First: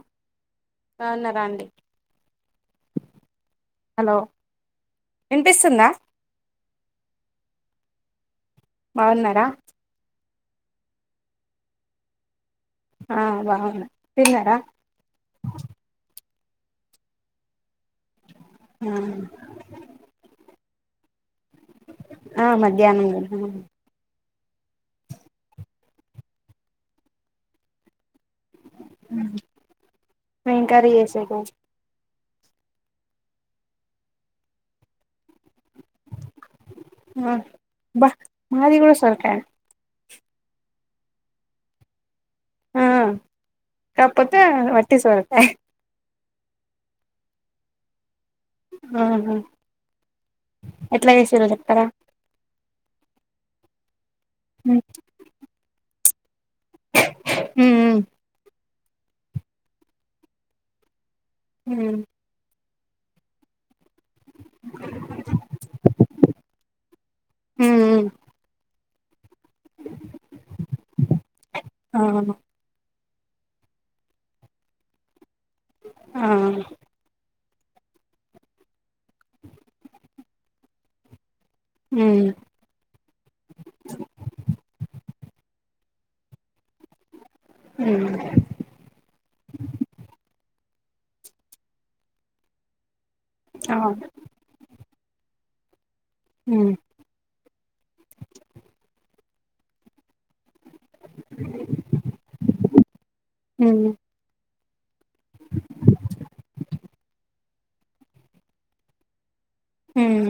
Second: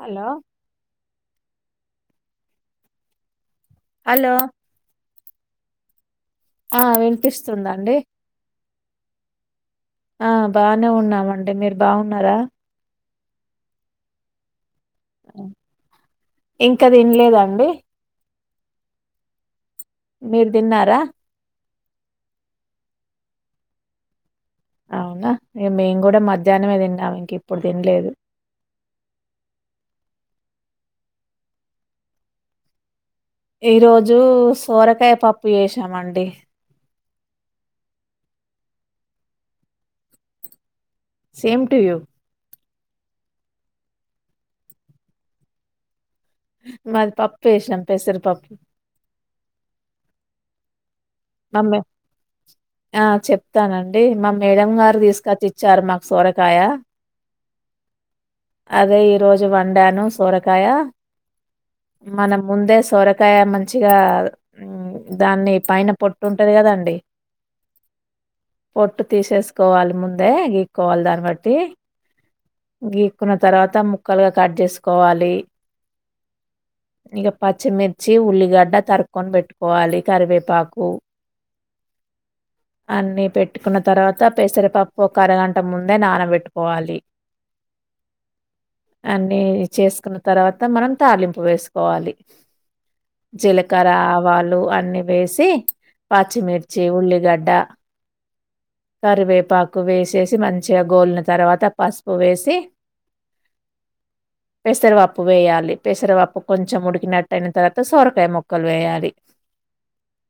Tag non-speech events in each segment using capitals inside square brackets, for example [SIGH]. Hello బావున్నార అండి hello ఇన్పిస్తుందా ఆ విన్పిస్తుందండి బాగున్నారా ఆ బానే ఉన్నామండి మీరు బావున్నారా ఆ బావున్న తిన్నరా అ ఇంక తినలేదా అండి ఆ మీరు దిన్నారా ఆ మధ్యాహ్నం [INAUDIBLE] అవునా ఇగ మేము కూడా మధ్యాహ్నమే తిన్నాం ఇంక ఇప్పుడు తినలేదు ఏం కర్రీ చేసింది ఈ రోజు సోరకాయ పప్పు చేశాం అండి ఆ బా మాది కూడా సొరకాయే సేమ్ టు యూ ఆ కాకపోతే ఒట్టి సొరకాయ మాది పప్పు చేశాం పెసర పప్పు ఆహా ఎట్లా చేసిర్రో మమ్మీ చెప్తారా ఆ చెప్తానండి అది మా మేడం గారు తీస్కచ్చి ఇచ్చారు మాకు సొర ఉమ్ ఉమ్ అదే ఈరోజు వండాను సోరకాయ ఉమ్ మనం ముందే సోరకాయ మ మంచిగా దాన్ని పైన పొట్టుంటుంది కదాండి ఉమ్ పొట్టు తీసేసుకోవాలి ముందే గీక్కోవాలి దాన్ని బట్టి ఆ గీ కున్న తర్వాత ముక్కలుగా కట్ చేసుకోవాలి ఆ ఇక పచ్చిమిర్చి ఉల్లిగడ్డ తరుక్కొని పెట్టుకోవాలి కరివేపాకు ఉమ్ అన్నీ పెట్టుకున్న తర్వాత పెసర పప్పు అరగంట ముందే నానబెట్టుకోవాలి ఉమ్ అన్ని చేసుకున్న తర్వాత మనం తాలిం పు వేసుకోవాలి ఆ జీలకర ఆవాలు అన్ని వేసి ఉమ్ పాచ్చిమిర్చి ఉల్లిగడ్డ కరివే పాకు వేసేసి మం చి గో తర్వాత పసుపు వేసి ఉమ్ పెసరవప్పు వేయాలి పెసరప్పు కొంచెం ఉడికినట్టటు అయిన తర్వాత సొరకాయ మొక్కలు వేయాలి ఉమ్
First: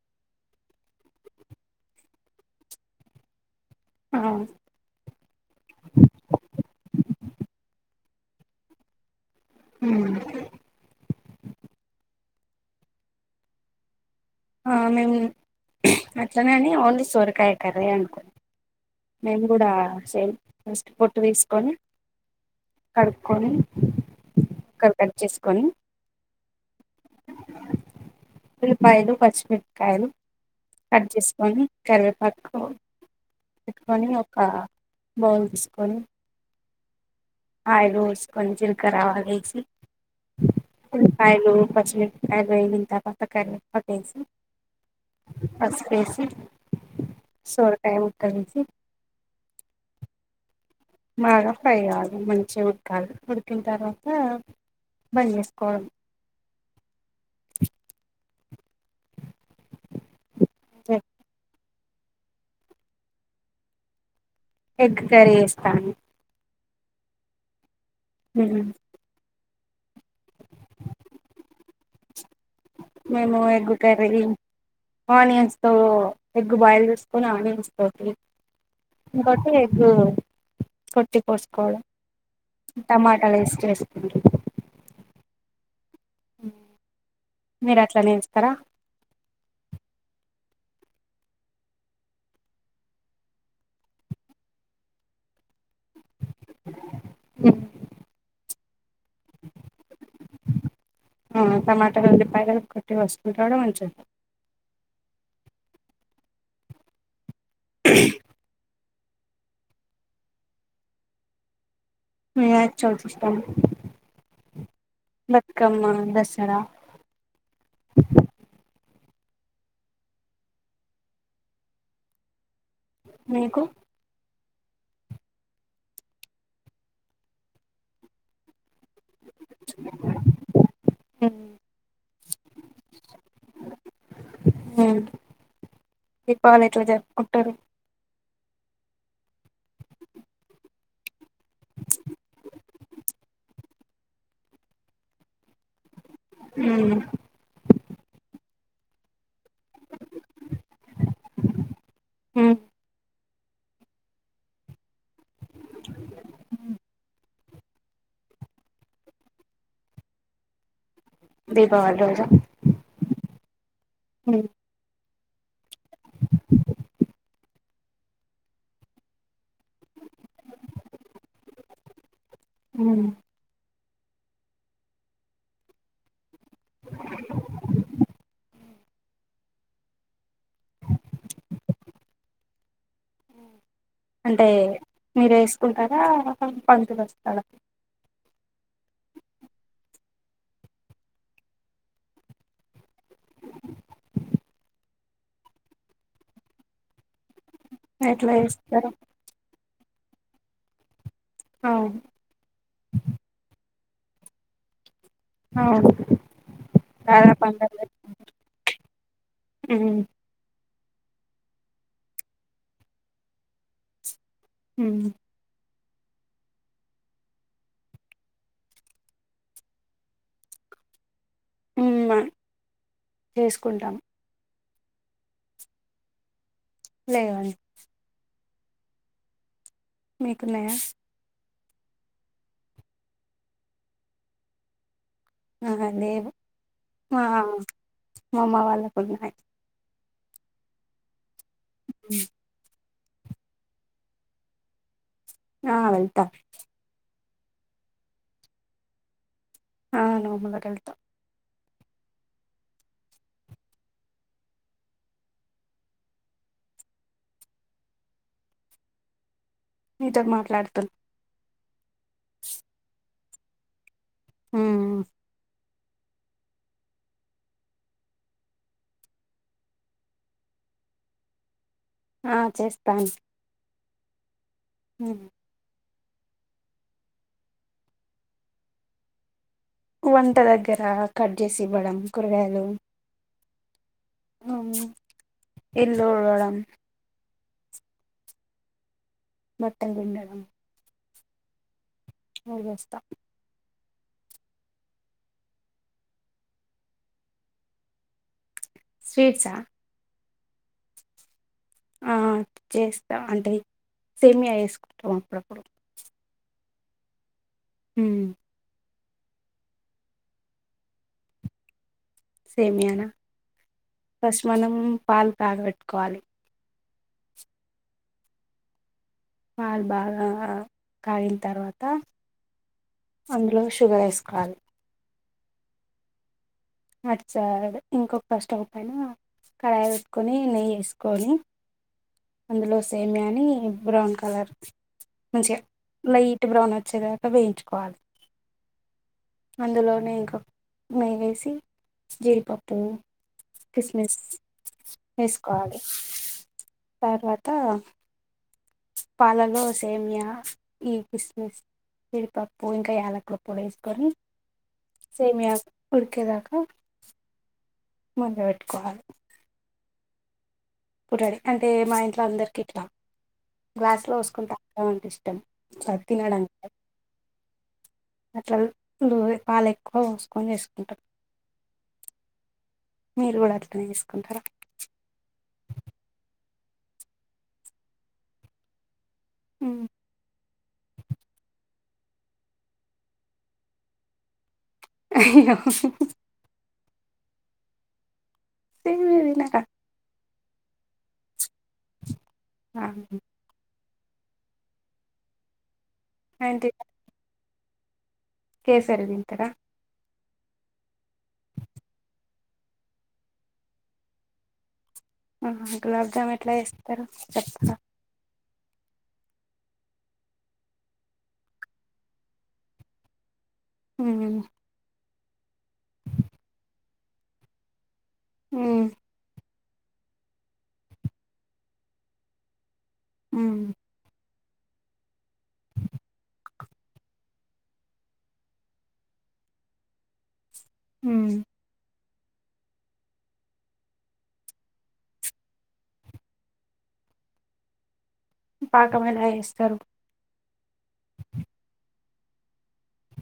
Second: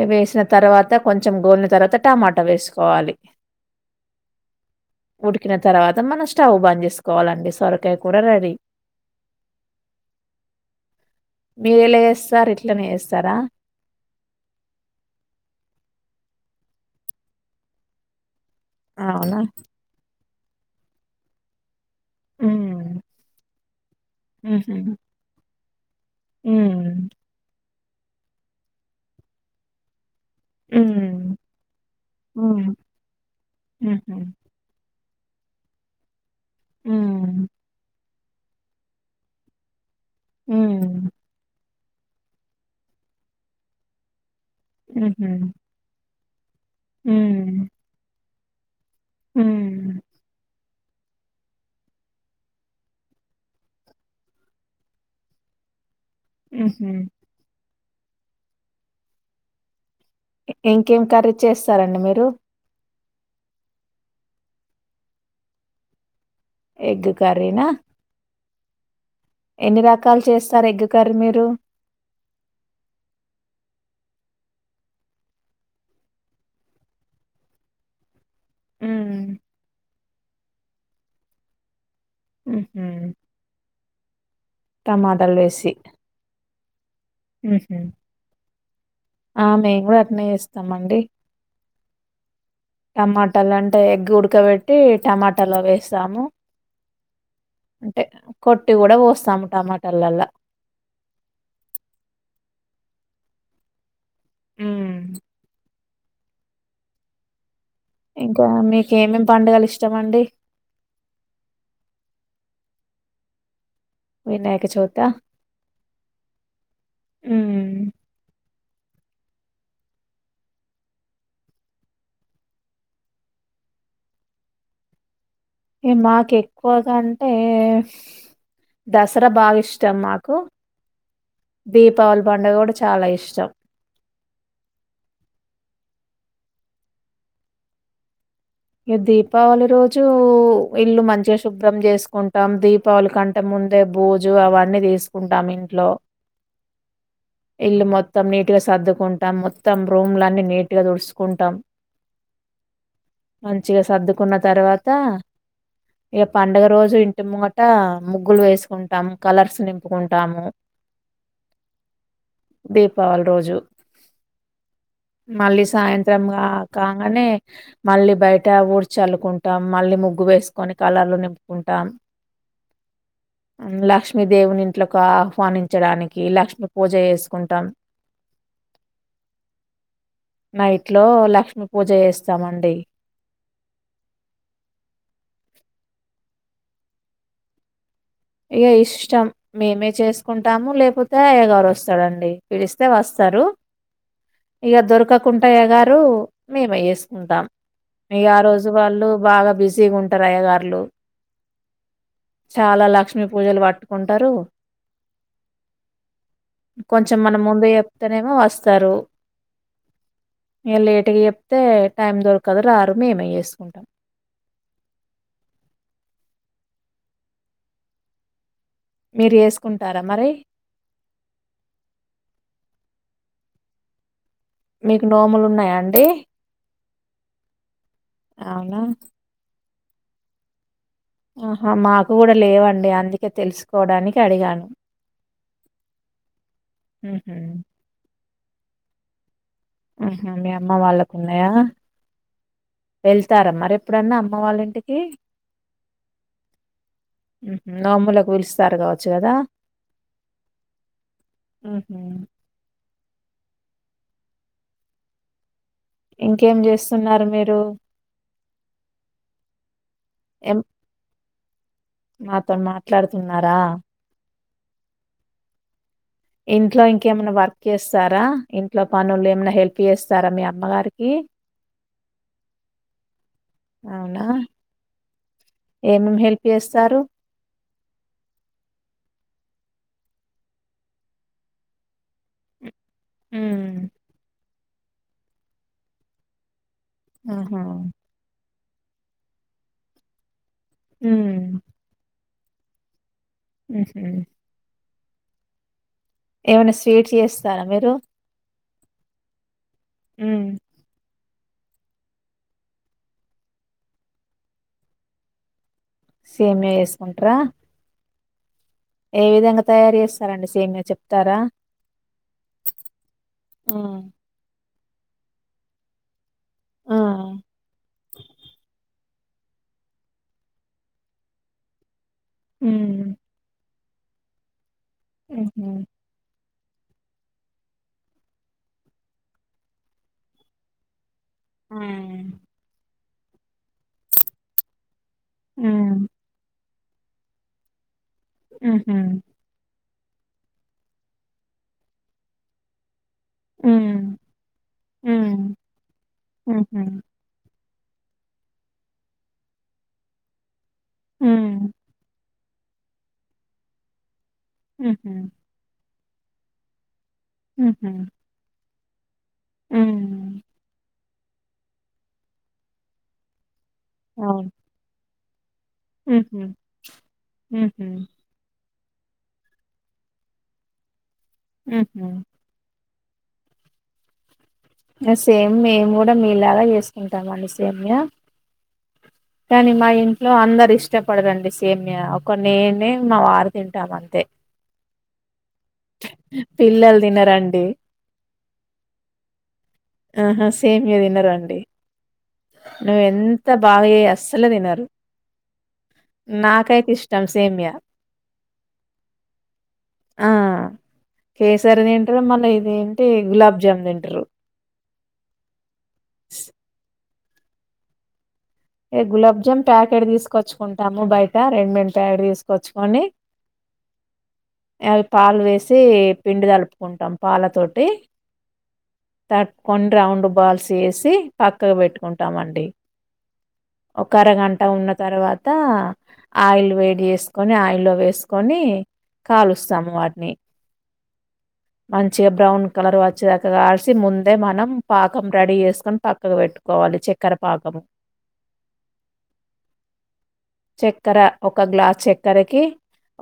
ఇ వేసిన తర్వాత కొంచెం గోలిన తర్వాత టమాటా వేసుకోవాలి ఆ ఉడికిన తర్వాత మనం స్టవ్ బంద్ చేసుకు కోవాలండి సొరకాయ కూరా రెడీ ఉమ్ మేలే సార్ ఇట్లనే చేస్తారా ఆ మేము అట్లనేని ఓన్లీ సోరకాయ కర్ర అనుకోం అవునా? మేము కూడా సేమ్ ఫస్ట్ పొట్టు తీసుకొని హ్మ్. కడుపుకొని ఒకక్కడ కట్ చేసుకొని ఉమ్ ఉల్లిపాయలు పమి మిర్చి కాయలు కట్ హ్మ్. చేసుకొని కరివేపాకు హ్మ్. పెట్టుకొని హుహు. ఒక బాల్ తీసుకొని ఉమ్ కోని జెలకరా అవలు వెసి హ్మ్. ఉల్లిపాయలు పమి లింత పతక పసి హుహు. పస్ వెసి సోరకాయా తరిగి ఉమ్ బాగా ఫ్రై కావ్వాలి మంచిగా ఉడకాలి ఉడికిన తర్వాత బంద చేసుకోవాలి ఉహుమ్ ఇంకేం కరీ చేస్త సరండి మీరు ఎగ్ కర్రీ చేస్తాను ఎగ్ కర్రీనా హ్మ్ ఎన్ని రకాలు చేస్తారు ఎగ్ కర్రీ మీరు మేము ఎగ్గు కర్రీ ఆనియన్స్ తో ఎగ్గు బాయిల్ చేసుకొని ఆనియన్స్ తోటి, హ్మ్ ఇంగోటి ఓ కొట్టి పోస్కోడం మ్మ్ హ్మ్ టమాటలు వేసి ఉ ఆ మేం గూడ అట్నేస్ తామండి టమాటాలు అంటే ఎగ్ ఉడకబెట్టి టమాటాలు వేస్ తాము అంటే కొట్టి కూడా పో సాము టమాటలల్లా ఉల్లిపాయలను కొట్టి కోస్కుంటాడు మంచిగా హుమ్ ఇంకా మీ ఏమేమి పండుగలు ఇష్టమండి వినాయచవితి ఇష్టం వినాయక చవితా బతుకమ్మ దసరా హ్మ్ మీకు ఏ మాకు ఎక్కువగా అంటే దస్ రా బాగా ఇష్టం మాకు దీపావళి పండుగ గూడ చాలా ఇష్టం దీపావళి ఎట్ల జరుపుకుంటారు దీపావళి రోజు ఇల్లు మంచిగా శుభ్రం చేసుకుంటాం దీపావళి కంటే ముందే బూజు అవన్నీ తీసుకుంటాం ఇంట్లో ఇల్లు మొత్తం నీ గ సర్దుకున్ మొత్తం రూమ్లన్నీ నీటిగా తుడ్సుకుంటాం మంచిగా సర్దుకున్న తర్వాత ఇగ పండుగ రోజు ఇంటి ముంగ ట ముగ్గులు వేసుకుంటం కలర్స్ నింపుకుంటం దీపావళి దీపావళి రోజు హు మళ్ళీ సాయంత్రం కంగా నే మళ్ళీ బయట ఊడ్చల్లుకుంటాం, మళ్ళీ ముగ్గు వేసుకొని కలర్లు నింపుకుంటాం. హు లక్ష్మీదేవిని ఇంట్లోకి ఆహ్వానించడానికి లక్ష్ పూజ చేసుకుంటాం నైట్ లో లక్ష్మీ పూజ చేస్తామం డి అంటే మీరు వేసుకుంటారా పంతులు వస్తాడ ఇగ ఇష్టం మేమే చేసుకుంటాము లేపోతే అయ్యగారు వస్తాడండి పిలిస్తే వస్తారు ఇగ దొరకకుంటే అయ్యగారు మేమే చేసు ఉంటాం ఇగ ఎట్లా ఆ రోజు చేస్తారు వాళ్ళు బాగా బి చిగుంటర అయ్యగార్లు అవును చాలా లక్ష్ పట్టుకుంటారు అవును కొంచెం చాలా మనం ముందు పండగలు చెప్తేనేమో వస్తారు ఇగ లేటుగా చెప్తే టైం దొరకదు రారు మేమే చేసుకుంటాం ఉమ్ మీరు ఏసుకుంటారా మరి హుమ్మ చేసుకుంటాం మీకు నోములున్నాయా అండి లేదన్ అవునా మీకున్నాయా ఆహా మాకు కూడా లేవండి అందుకే తెలుసుకోవడానికి అడిగాను అహా లేదు ఆ హుహు. మా అమ్మ వాళ్ళకున్నాయి ఊహూ మీ అమ్మ వాళ్ళ ఉన్నాయా వెళ్తారా మరి ఎప్పుడన్నా అమ్మ వాళ్ళ ఇంటికి ఆ వెళ్తా ఊహూ నోములకు పిలుస్తారు కావచ్చు కదా ఆ నోములకెళ్తా ఊహూ ఇంకేం జేస్తున్నారు మీరు మీతో మాట్లాడుతున్ మాతో మాట్లాడుతున్నారా ఊ ఊ ఇంట్లో ఇంకేమన్నా వర్క్ చేస్తారా ఇంట్లో పనులు ఏమన్నా హెల్ప్ చేస్తారా మీ అమ్మవారికి ఆ చేస్తాన్ అవునా హు ఏమేం హెల్ప్ చేస్తారు కు వంట దగ్గర కట్ చేసి ఇవ్వడం కూరగాయలు ఊమ్ అవును ఇల్లు ఊడవడం ఊ హా బట్టలు పిండడం ఉమ్ అవి చేస్తా [INAUDIBLE] ఏమైనా స్వీట్ చేస్తారా మీరు స్వీట్సా మ్మ్ ఆ చేస్తా అంటే సేమియా చేసుకుంటాం అప్పుడప్పుడు సేమియా చేసుకుంట్రా మ్మ్ ఏ విధంగా తయారు చేస్తారండి సేమియా చెప్తారా సేమయానా ఆ ఫస్ట్ మనం పాలు కాగబెట్టుకోవాలి ఆ పాలు బాగా కాగిన తర్వాత ఉమ్, అందులో షూ షుగర్ వేసుకోవాలి మ్మ్ హ్మ్ [UNINTELLIGIBLE] ఇంకొక స్టవ్ పైన కడాయి పెట్టుకొని నెయ్యి వేసుకొని మ్మ్ అందులో సేమియా నీ బ్రౌన్ కలర్ [UNINTELLIGIBLE] ఉమ్, లైట్ బ్రౌన్ వచ్చేదాకా వేయించుకోవాలి మ్మ్ హ్మ్ అందులోనే ఇంక నెయ్యి వేసి, జీడిపప్పు ఉమ్, కిస్మిస్ ఉమ్, వేసుకోవాలి ఉహు, వాత పాలలో సేమియా ఈ కిస్మస్ ఉమ్, జీడిపప్పు [UNINTELLIGIBLE] పొడి వేసుకొని ఉహు, సేమియా ఉడికేదాకా మ్మ్ హ్మ్ కోవాలి మ్మ్ [UNINTELLIGIBLE] అంటే మా ఇంట్లో అందరికి ఇట్టం గ్లాస్లో పోసుకొని తాగాలనిపిస్తు ం [UNINTELLIGIBLE] మ్మ్ హ్మ్ మ్మ్ హ్మ్ ఎప్పుడు పాలు ఎక్కువ పోసుకొని చేసుకుంటాం మ్మ్ హ్మ్ మీరు కూడా అట్లనే చేసుకుంటారా ఎలా చేసుకుంటాం అండి సేమ్య కానీ మ్మ్. మా ఇంట్లో అందరు ఇష్టపడరండి సే సేమ్యా ఒక నేనే మా వారు తింటాం అంతే అయ్యయ్యో పిల్లల్ తినరండి సేమియా తినరా ఆ సేమ్ మీరు తిన్నరండి ఆ, నువ్వు ఎంత బాగా చేయ అస్సలే తినరు అంటే నాకైతే ఇష్టంమ్స్ సేమ్యా కేసరి తింటరా కేసరి తింటారు మళ్ళ ఇది ఏంటి గులాబ్ జామ్ తింటారు. ఆహహ గులాబ్ జామ్ ఎట్లా చేస్తరు చెప్ ఏ గులాబ్ జామ్ ప్యాకెట్ తీసుకొచ్చుకుంటాము బయట రెండు మెంట్ ప్యాకెట్ తీసుకొచ్చుకొని హు హు మ్ అవి పాలు వేసి పిండి తలుపుకుంటాం పాల తోటి హుమ్ కొన్ని రౌండ్ బాల్స్ ఏసి పక్కగ పెట్టుకుంటామండి మ్మ్. ఒక అరగన్ ట్టా ఉన్న తర్వాత ఆయిల్ వేడి చేసుకొని ఆయిల్లో వేసుకొని కాలుస్తాము వాటిని హు మ్ ఉ మంచిగా బ్రౌన్ కలర్ వచ్చేదాకా కాలిసి, ముందే మనం పాకం రెడీ చేసుకొని, పక్కకు పెట్టుకోవాలి. చక్కెర పాకం. పాకం ఎలా ఏస్తరు చక్కెర ఒక గ్లాస్ చక్కెరకి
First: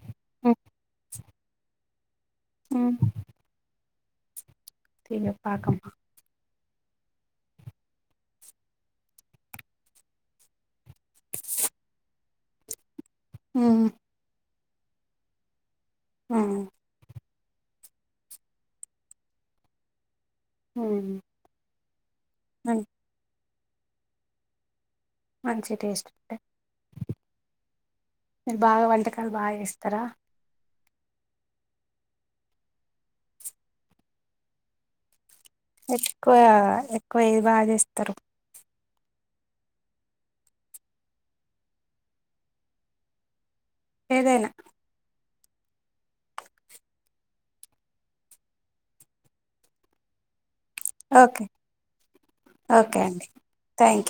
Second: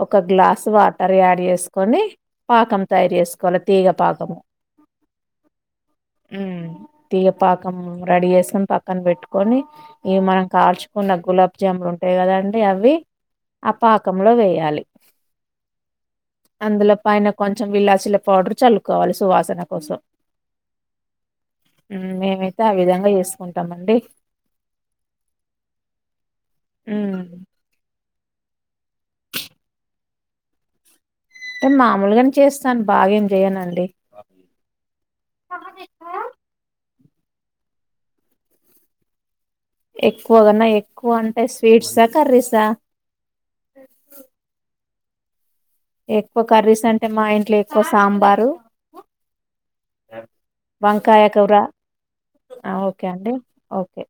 ఒక మ్మ్. గ్లాస్ వాటర్ యాడ్ చేస్ కొని పాకం తయారు చేేసుకోవల తీగ పాకం తీగ పాకమా హమ్ తీగపాకం రెడీ చేసుకొని పక్కన పెట్టుకొని ఇగ మనం కాల్చుకున్న గులాబ్ జామ్లు ఉం అంతే కదండి అవి ఆ మ్మ్. పాకంలో వేయాలి మ్మ్. అందులో పైన కొంచెం విల్లాసిల పౌడర్ చల్లుకోవాలి సువాసన కోసం హమ్ మేమైతే ఆ విధంగా చేస్ ఉంటంమండి మంచి టేస్ట్ ఉంటయి హమ్ మీరు బాగా వంటకాలు బా చేస్తరా టె మామూగనే చేస్తాన్ బాగెం జెయ్యనండి ఎక్కువ క్కు బా చేస్తరు ఎక్కువ కన్నా ఎక్కువ అంటే స్వీట్సా కర్రీసా ఏదైనా ఎక్కువ కర్రీస్ అంటే మా ఇంట్లో ఎక్కువ సాంబారు వంకాయ ఓకే కూర ఆ ఓకే అండి థ్యాంక్ యూ ఓకే